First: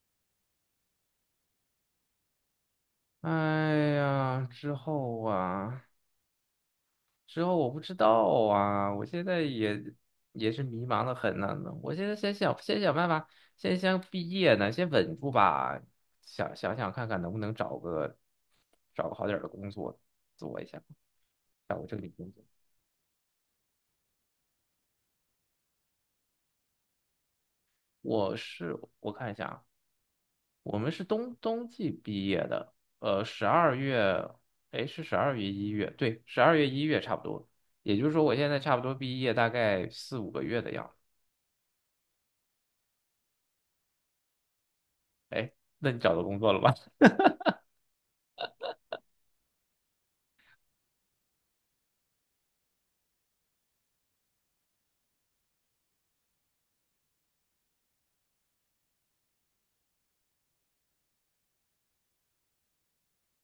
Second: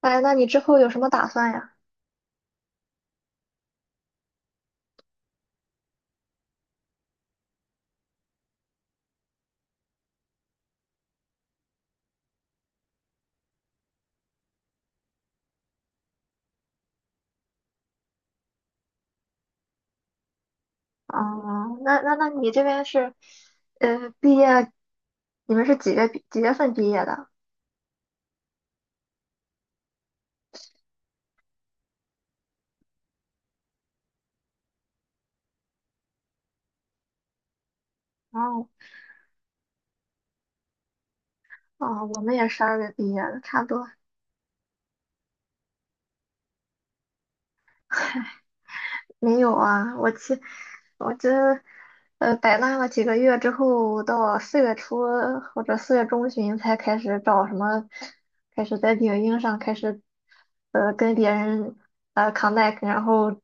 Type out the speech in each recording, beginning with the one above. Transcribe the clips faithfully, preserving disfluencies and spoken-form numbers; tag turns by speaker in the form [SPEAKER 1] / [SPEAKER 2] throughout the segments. [SPEAKER 1] 哎，那你之后有什么打算呀？
[SPEAKER 2] 哎呀，之后啊，之后我不知道啊，我现在也也是迷茫的很呢。我现在先想，先想办法，先先毕业呢，先稳住吧。想想想看看能不能找个找个好点儿的工作做一下，
[SPEAKER 1] 啊。
[SPEAKER 2] 找个正
[SPEAKER 1] 那
[SPEAKER 2] 经
[SPEAKER 1] 那那
[SPEAKER 2] 工作。
[SPEAKER 1] 你这边是，呃，毕业，你们是几月毕几月份毕业的？
[SPEAKER 2] 我是我看一下啊。我们是冬冬季毕业的，呃，十二月，哎，是十二月一月，对，十二月一月差不多。也就是说，我现在
[SPEAKER 1] 哦，
[SPEAKER 2] 差不多毕业大概四五个月的样子。
[SPEAKER 1] 哦，我们也十二月毕业的，差不多。
[SPEAKER 2] 哎，那你找到工作了吗？
[SPEAKER 1] 没有啊，我去，我这呃摆烂了几个月之后，到四月初或者四月中旬才开始找什么，开始在领英上开始呃跟别人呃 connect，然后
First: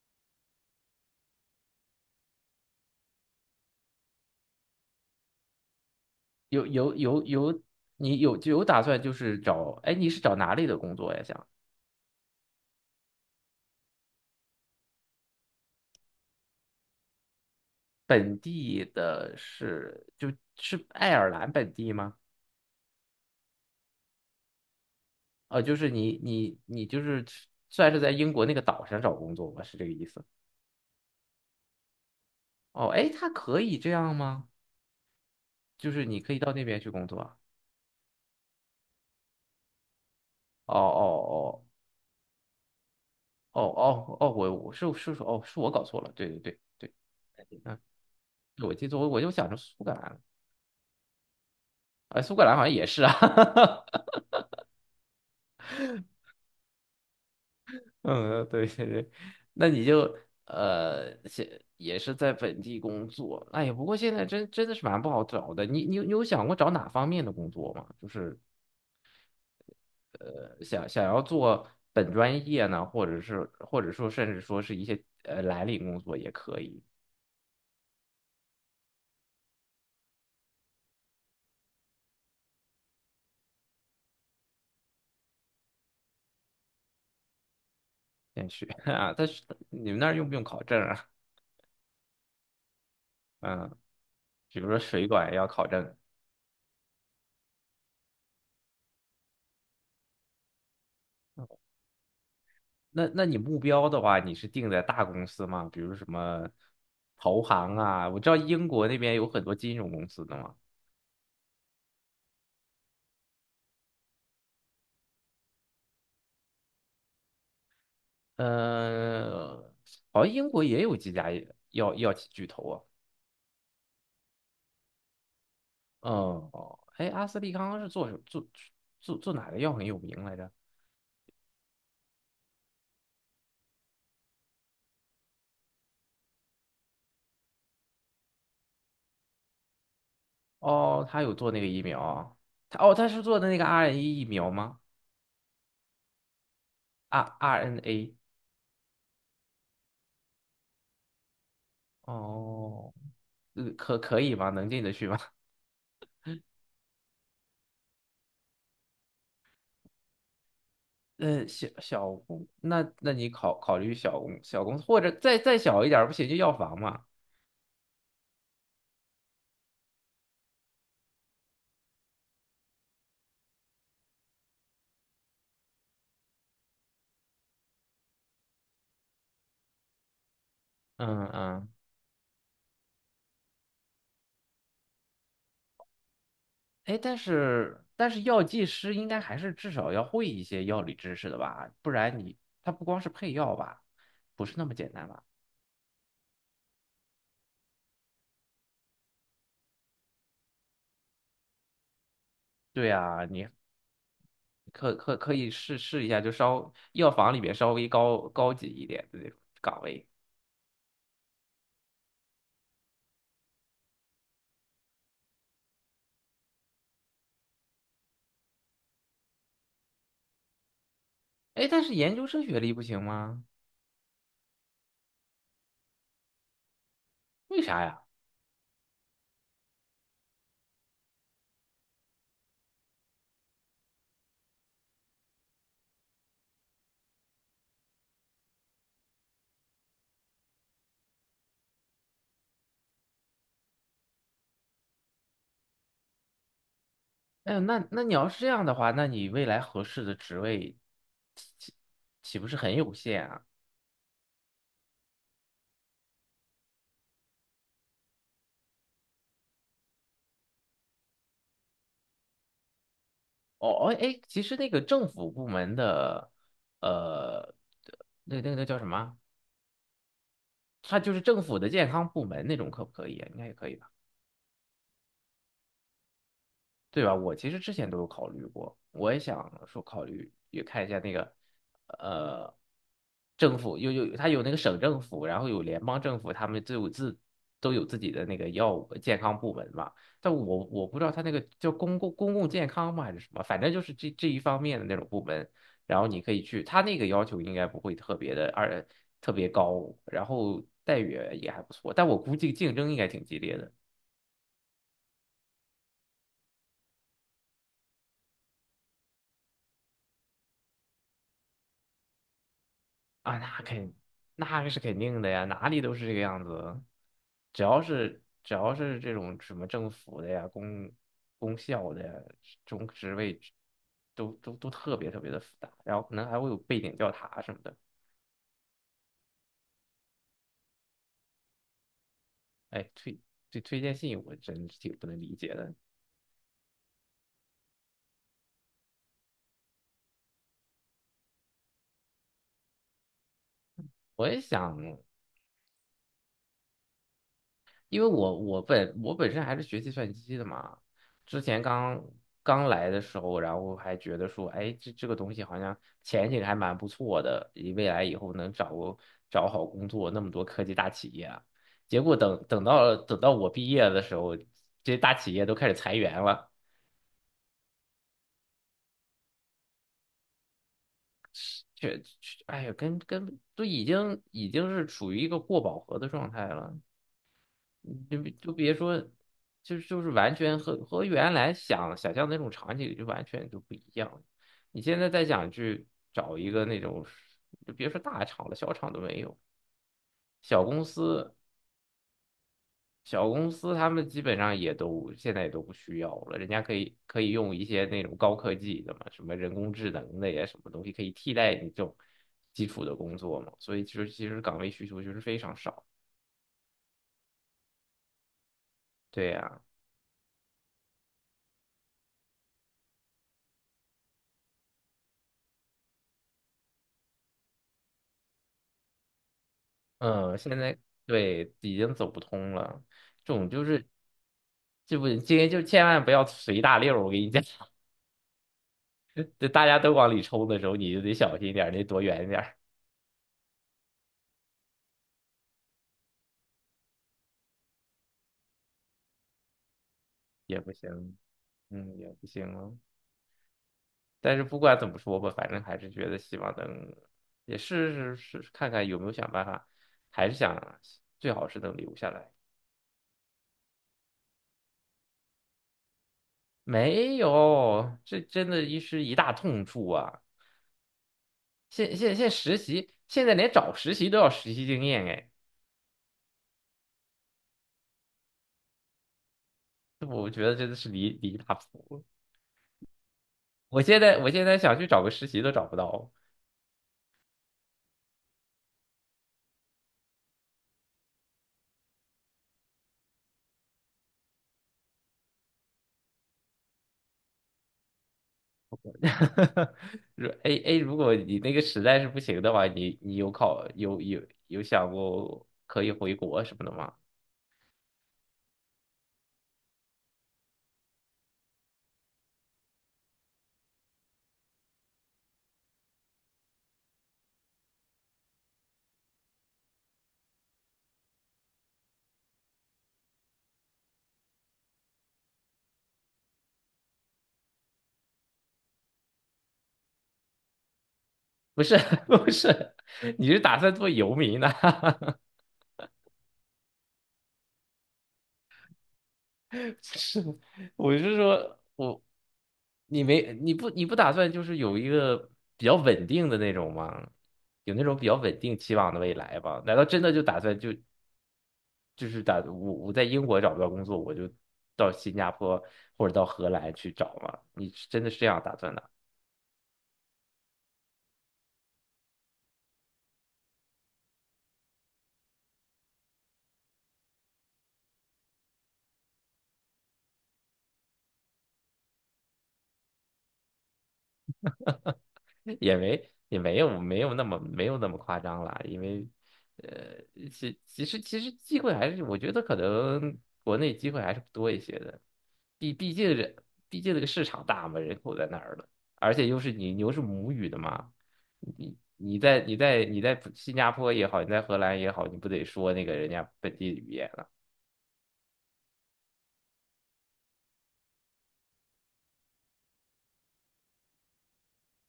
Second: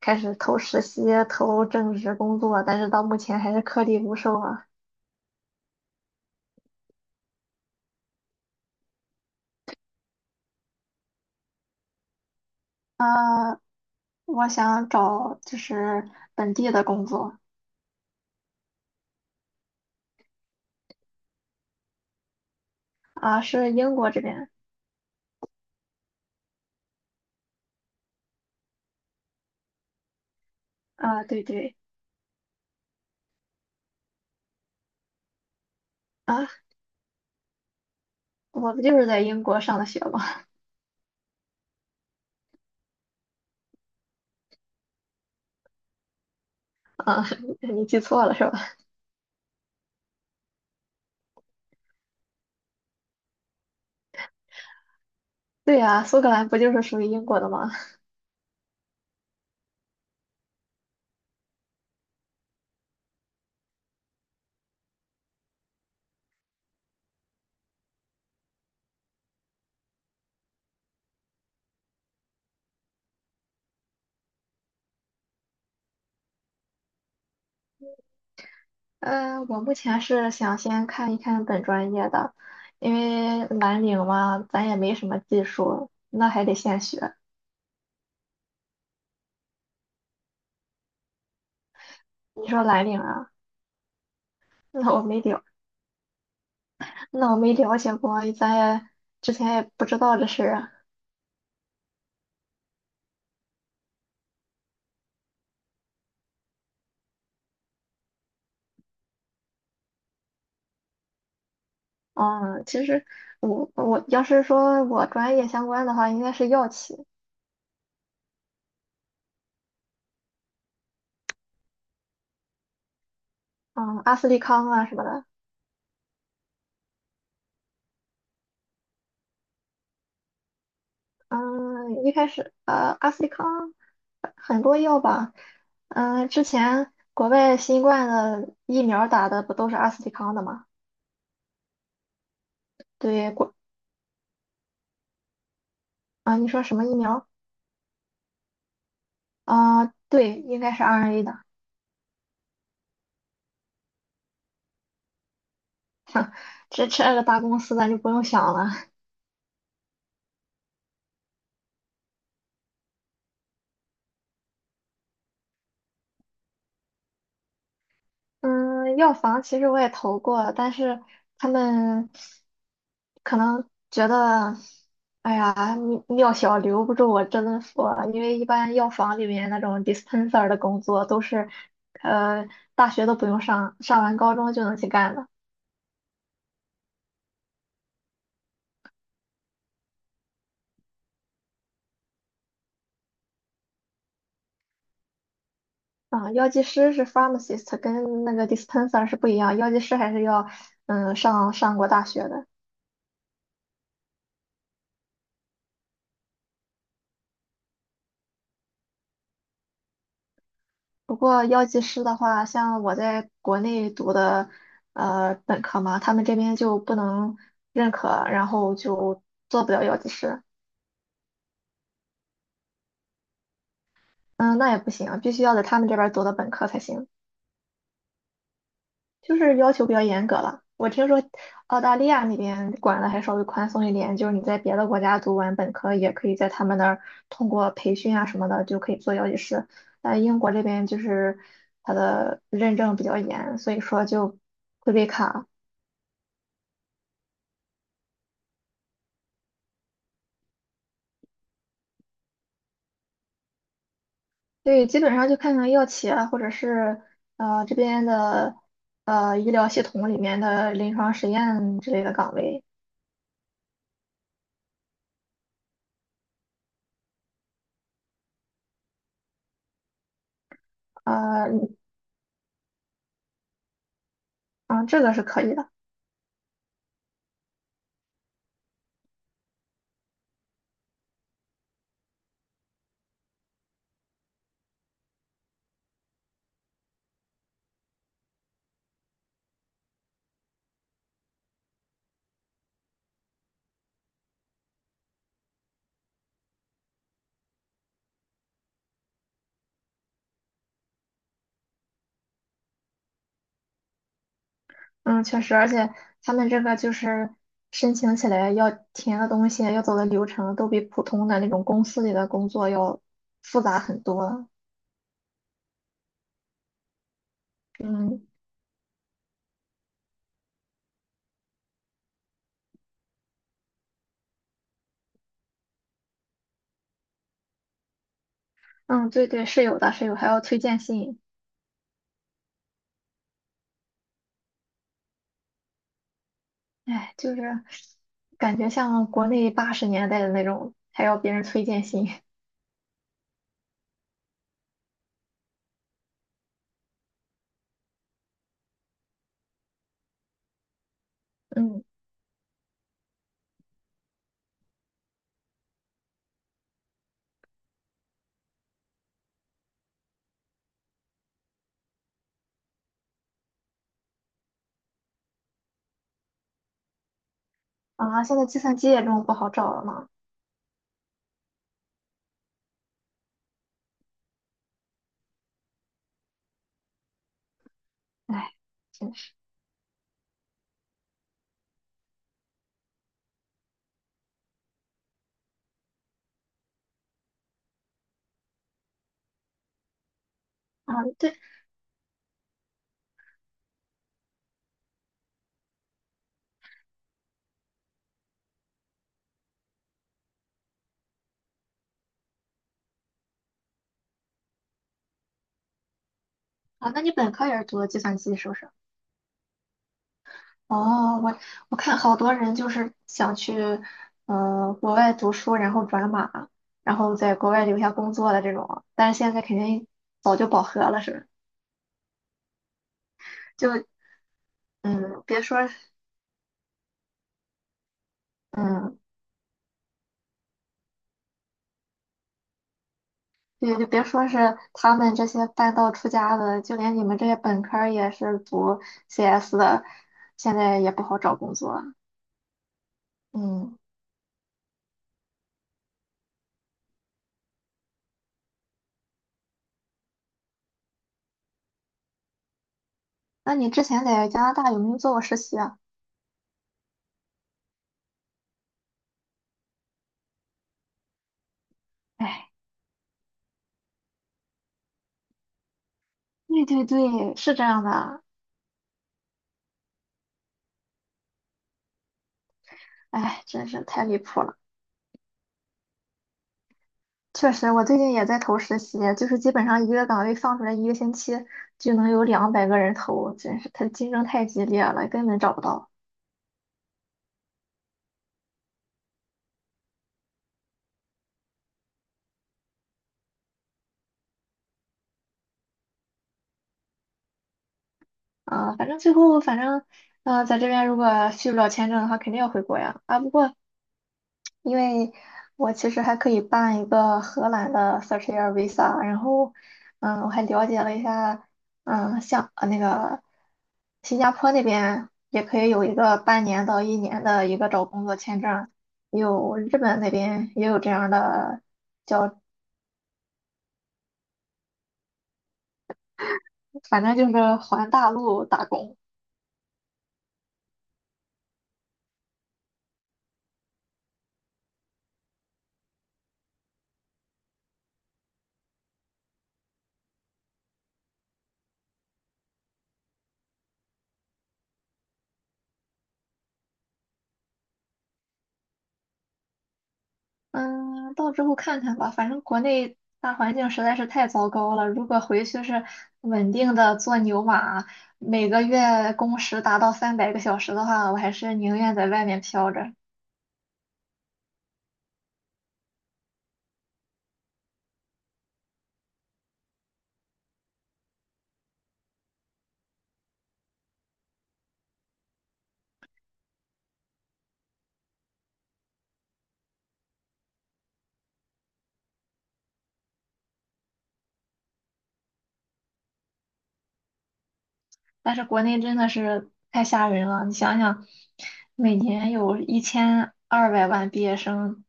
[SPEAKER 1] 开始投实习、投正职工作，但是到目前还是颗粒无收啊。
[SPEAKER 2] 有有有有，你有就有打算就是找，哎，你是找哪里的工作呀？想
[SPEAKER 1] 啊。我想找就是本地的工作
[SPEAKER 2] 本地的是就是爱尔兰本地吗？
[SPEAKER 1] 啊，是英国这边
[SPEAKER 2] 呃，就是你你你就是算是在英国那个岛上找工作吧，是这个意思？
[SPEAKER 1] 啊，对对
[SPEAKER 2] 哦，哎，他可以这样吗？就是你可以
[SPEAKER 1] 啊，
[SPEAKER 2] 到那边去工作啊。
[SPEAKER 1] 我不就是在英国上的学吗？
[SPEAKER 2] 哦哦哦哦哦哦，我我是是说哦，是我搞错了，对对对
[SPEAKER 1] 啊，
[SPEAKER 2] 对，嗯，
[SPEAKER 1] 你记错了是吧？
[SPEAKER 2] 我记错，我我就想着苏格兰了，啊，苏格兰好像也是啊，
[SPEAKER 1] 对呀，苏格兰不就是属于英国的吗？
[SPEAKER 2] 嗯，对对对，那你就呃，现也是在本地工作，哎呀，不过现在真真的是蛮不好找的，你你有你有想过找哪方面的工作吗？就是呃，想想要做本专业呢，或者是或者说甚至说是一些呃蓝领工作也可以。
[SPEAKER 1] 嗯，我目前是想先看一看本专业的，因为蓝领嘛，咱也没什么技术，那还得现学。
[SPEAKER 2] 先去 啊。但是你们那儿用不用考证啊？
[SPEAKER 1] 你说蓝领啊，
[SPEAKER 2] 嗯，比如 说
[SPEAKER 1] 那我
[SPEAKER 2] 水
[SPEAKER 1] 没
[SPEAKER 2] 管
[SPEAKER 1] 了，
[SPEAKER 2] 要考证，
[SPEAKER 1] 那我没了解过，咱也之前也不知道这事儿啊。
[SPEAKER 2] 那那你目标的话，你是定在大公司吗？比如什么投行啊？我知道英国那边有很多金融公司的嘛。
[SPEAKER 1] 嗯，其实我我要是说我专业相关的话，应该是药企。
[SPEAKER 2] 呃，好像英国也有几家药药企巨头啊。
[SPEAKER 1] 嗯，阿斯利康啊什么的。
[SPEAKER 2] 嗯，哦，哎，阿斯利康是做什做做做哪个药很有名来着？
[SPEAKER 1] 嗯，一开始呃，阿斯利康呃很多药吧。嗯，之前国外新冠的疫苗打的不都是阿斯利康的吗？
[SPEAKER 2] 哦，他有做那个疫苗啊，他哦他是
[SPEAKER 1] 对，
[SPEAKER 2] 做的
[SPEAKER 1] 国
[SPEAKER 2] 那个 R N A 疫苗吗？
[SPEAKER 1] 啊，你说什么疫
[SPEAKER 2] 啊
[SPEAKER 1] 苗？
[SPEAKER 2] ？R R N A。
[SPEAKER 1] 啊，对，应该是 R N A 的，
[SPEAKER 2] 哦。呃，可可以吗？能进得去吗？
[SPEAKER 1] 这这个大公司咱就不用想了。
[SPEAKER 2] 呃，小小公，那那你考考虑小公小公司，或者再再小一点儿，不行就药房嘛。
[SPEAKER 1] 嗯，药房其实我也投过，但是他们可能觉得，哎呀，你药小留不住我真佛，因为一般药房里面那种 dispenser 的工作都
[SPEAKER 2] 嗯
[SPEAKER 1] 是，
[SPEAKER 2] 嗯，
[SPEAKER 1] 呃，大学都不用上，上完高中就能去干的。
[SPEAKER 2] 哎，但是但是药剂师应该还是至少要会一些药理知识的吧？不然你他不光是配药吧，不是那么简单吧？
[SPEAKER 1] 啊，药剂师是 pharmacist，跟那个 dispenser 是不一样，药剂师还是要，嗯，上上过大学的。
[SPEAKER 2] 对呀，你可可可以试试一下，就稍药房里面稍微高高级一点的那种岗位。
[SPEAKER 1] 不过药剂师的话，像我在国内读的呃本科嘛，他们这边就不能认可，然后就做不了药剂师。
[SPEAKER 2] 哎，但是研究生学历不行吗？
[SPEAKER 1] 嗯，那也不行，必须要在他们这边读的本科才行，
[SPEAKER 2] 为啥呀？
[SPEAKER 1] 就是要求比较严格了。我听说澳大利亚那边管的还稍微宽松一点，就是你在别的国家读完本科，也可以在他们那儿通过培训啊什么的就可以做药剂师。但英国这边就是它的认证比较严，所以说就会被卡。
[SPEAKER 2] 哎呦那那你要是这样的话，那你未来合适的职位岂岂岂不是很有限啊？
[SPEAKER 1] 对，基本上就看看药企啊，或者是呃这边的呃医疗系统里面的临床实验之类的岗位。
[SPEAKER 2] 哦哦，哎，其实那个政府部门的，呃，那那个那叫什么？它就
[SPEAKER 1] 呃
[SPEAKER 2] 是政府的
[SPEAKER 1] 嗯，
[SPEAKER 2] 健康部门那种，可不可以啊？应该也可以吧。
[SPEAKER 1] 啊这个是可以的。
[SPEAKER 2] 对吧？我其实之前都有考虑过，我也想说考虑也看一下那个，呃，政府有有它有那个省政府，然后有联邦政府，他们都有自都有自己的那个药物健康部门嘛。但我我不知道他那个叫公共公共健康吗还是什么，反正就是这这一方面的那种部门。然后你可以去，他那个要求应该不会特别的二特别高，然后待遇也还不错，但我估计竞争应该挺激烈的。
[SPEAKER 1] 嗯，确实，而且他们这个就是申请起来要填的东西，要走的流程都比普通的那种公司里的工作要
[SPEAKER 2] 啊，那
[SPEAKER 1] 复杂
[SPEAKER 2] 肯
[SPEAKER 1] 很多。
[SPEAKER 2] 那是肯定的呀，哪里都是这个样子。只要是
[SPEAKER 1] 嗯
[SPEAKER 2] 只要是这种什么政府的呀、公公校的呀，这种职位都都都特别特别的复杂，然后可能还会有背景调查什么的。
[SPEAKER 1] 嗯，对对，是有的，是有，还要推荐信。
[SPEAKER 2] 哎，推对推荐信我真是挺不能理解的。
[SPEAKER 1] 哎，就是感觉像国内八十年代的那种，还要别人推荐信，
[SPEAKER 2] 我也想，因为我我本我本身还是学计算机的嘛，之 前
[SPEAKER 1] 嗯。
[SPEAKER 2] 刚刚来的时候，然后还觉得说，哎，这这个东西好像前景还蛮不错的，以未来以后能找个找好工作，那么多科技大企业啊，结果等等到等到我毕业的时候，这些大企业都开始裁员了，
[SPEAKER 1] 啊，现在计算机也这么不好找了吗？
[SPEAKER 2] 却确哎呀，跟跟都已经已经是处于一个过饱和的状态了。你就就
[SPEAKER 1] 哎，
[SPEAKER 2] 别说，
[SPEAKER 1] 真是
[SPEAKER 2] 就就是完全和和原来想想象的那种场景就完全就不一样。你现在再想去找一个那种，就别说大厂了，小厂都没有，小公
[SPEAKER 1] 啊，
[SPEAKER 2] 司
[SPEAKER 1] 对
[SPEAKER 2] 小公司他们基本上也都现在也都不需要了，人家可以可以用一些那种高科技的嘛，什么人工智能的呀，什么东西可以替代你这种基础的工作嘛，所以其实其实岗位需求就是非常少。
[SPEAKER 1] 啊，那你本科也是读的计算机是不是？
[SPEAKER 2] 对呀、
[SPEAKER 1] 哦，我我看好多人就是想去呃国外读书，然后转码，然后在国外留下工作的这种，但是现在肯定
[SPEAKER 2] 嗯，
[SPEAKER 1] 早就
[SPEAKER 2] 现
[SPEAKER 1] 饱
[SPEAKER 2] 在
[SPEAKER 1] 和了，是不是
[SPEAKER 2] 对已经走不通了，这种就
[SPEAKER 1] 就
[SPEAKER 2] 是这不
[SPEAKER 1] 嗯，
[SPEAKER 2] 今
[SPEAKER 1] 别
[SPEAKER 2] 天就
[SPEAKER 1] 说
[SPEAKER 2] 千万不要随大溜儿，我跟你讲，
[SPEAKER 1] 嗯，
[SPEAKER 2] 这大家都往里冲的时候，你就得小心点儿，你躲远点儿
[SPEAKER 1] 对，就别说是他们这些半道出家的，就连你们这些本科儿也是读 C S 的，现
[SPEAKER 2] 也不
[SPEAKER 1] 在也不
[SPEAKER 2] 行，
[SPEAKER 1] 好找工作。
[SPEAKER 2] 嗯，也不行了。
[SPEAKER 1] 嗯。
[SPEAKER 2] 但是不管怎么说吧，反正还是觉得希望能也试试试看看有没有想办法，还是想最好是能留下来。
[SPEAKER 1] 那你之前在加拿大有没有做过实习啊？
[SPEAKER 2] 没有，这真的一是一大痛处啊！现现现
[SPEAKER 1] 哎，
[SPEAKER 2] 实习，现在连找实习都要实习经验哎。
[SPEAKER 1] 对对对，是这样的。
[SPEAKER 2] 我觉得真的是离离大谱了。
[SPEAKER 1] 哎，真
[SPEAKER 2] 我
[SPEAKER 1] 是
[SPEAKER 2] 现
[SPEAKER 1] 太离
[SPEAKER 2] 在我
[SPEAKER 1] 谱
[SPEAKER 2] 现
[SPEAKER 1] 了。
[SPEAKER 2] 在想去找个实习都找不到。
[SPEAKER 1] 确实，我最近也在投实习，就是基本上一个岗位放出来一个星期就能有两百个人投，真是它竞争太激烈了，根本找不到。
[SPEAKER 2] 哈如 A A，如果你那个实在是不行的话，你你有考有有有想过可以回国什么的吗？
[SPEAKER 1] 啊。反正最后反正，呃，在这边如果续不了签证的话，肯定要回国呀。啊，不过因为我其实还可以办一个荷兰的 Search Air Visa，然后，嗯，我还了解了一下。嗯，像呃那个新加坡那边也可以有一个半年到一年的一个找工作签证，也有日本那边也有这样
[SPEAKER 2] 不
[SPEAKER 1] 的，
[SPEAKER 2] 是 不是，你是打算做游民呢、
[SPEAKER 1] 反正就是环大陆打工。
[SPEAKER 2] 是，我是说我你没你不你不打算就是有一个比较稳定的那种吗？有那种比较稳定期望的未来吧？难道真的就打算就？就是打我我在英国找不到工作，我就到新加坡或者到荷兰去找嘛。你是真的是这样打算的？
[SPEAKER 1] 嗯，到之后看看吧，反正国内大环境实在是太糟糕了。如果回去是稳定的做牛马，每个月工时达到三百个小时的话，我还是宁愿在外面飘着。
[SPEAKER 2] 也没也没有没有那么没有那么夸张啦，因为呃，其其实其实机会还是我觉得可能国内机会还是多一些的，毕毕竟人毕竟这个市场大嘛，人口在那儿了，而且又是你你又是母语的嘛，你。你在你在你在新加坡也好，你在荷兰也好，你不得说那个人家本地语言？
[SPEAKER 1] 但是国内真的是太吓人了，你想想，每年有一千二百万毕业生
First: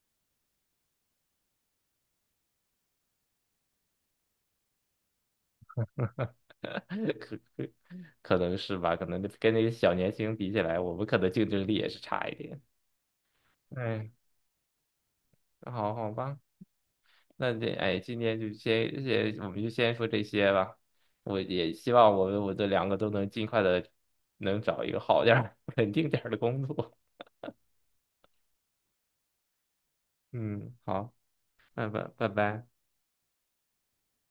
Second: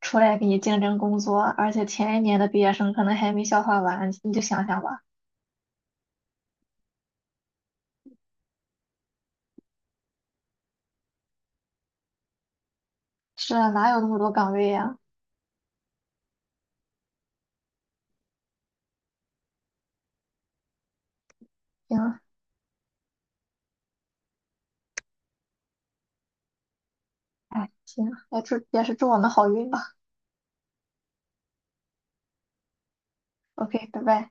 [SPEAKER 1] 出来给你竞争工作，而且前一年的毕业生可能还没消化完，你就想想吧。
[SPEAKER 2] 可可可能是吧，可能跟那些小年轻比起来，我们可能竞争力也是差一点。
[SPEAKER 1] 是啊，哪有那
[SPEAKER 2] 哎，
[SPEAKER 1] 么多岗位呀？
[SPEAKER 2] 好好吧，那这哎，今天就先先，我们就先说这些吧。我也希望
[SPEAKER 1] 行，
[SPEAKER 2] 我们我这两个都能尽快的能找一个好点儿、稳定点儿的工作。
[SPEAKER 1] 哎，行，也祝也是祝我们好运吧。
[SPEAKER 2] 嗯，好，拜拜，拜拜。
[SPEAKER 1] OK，拜拜。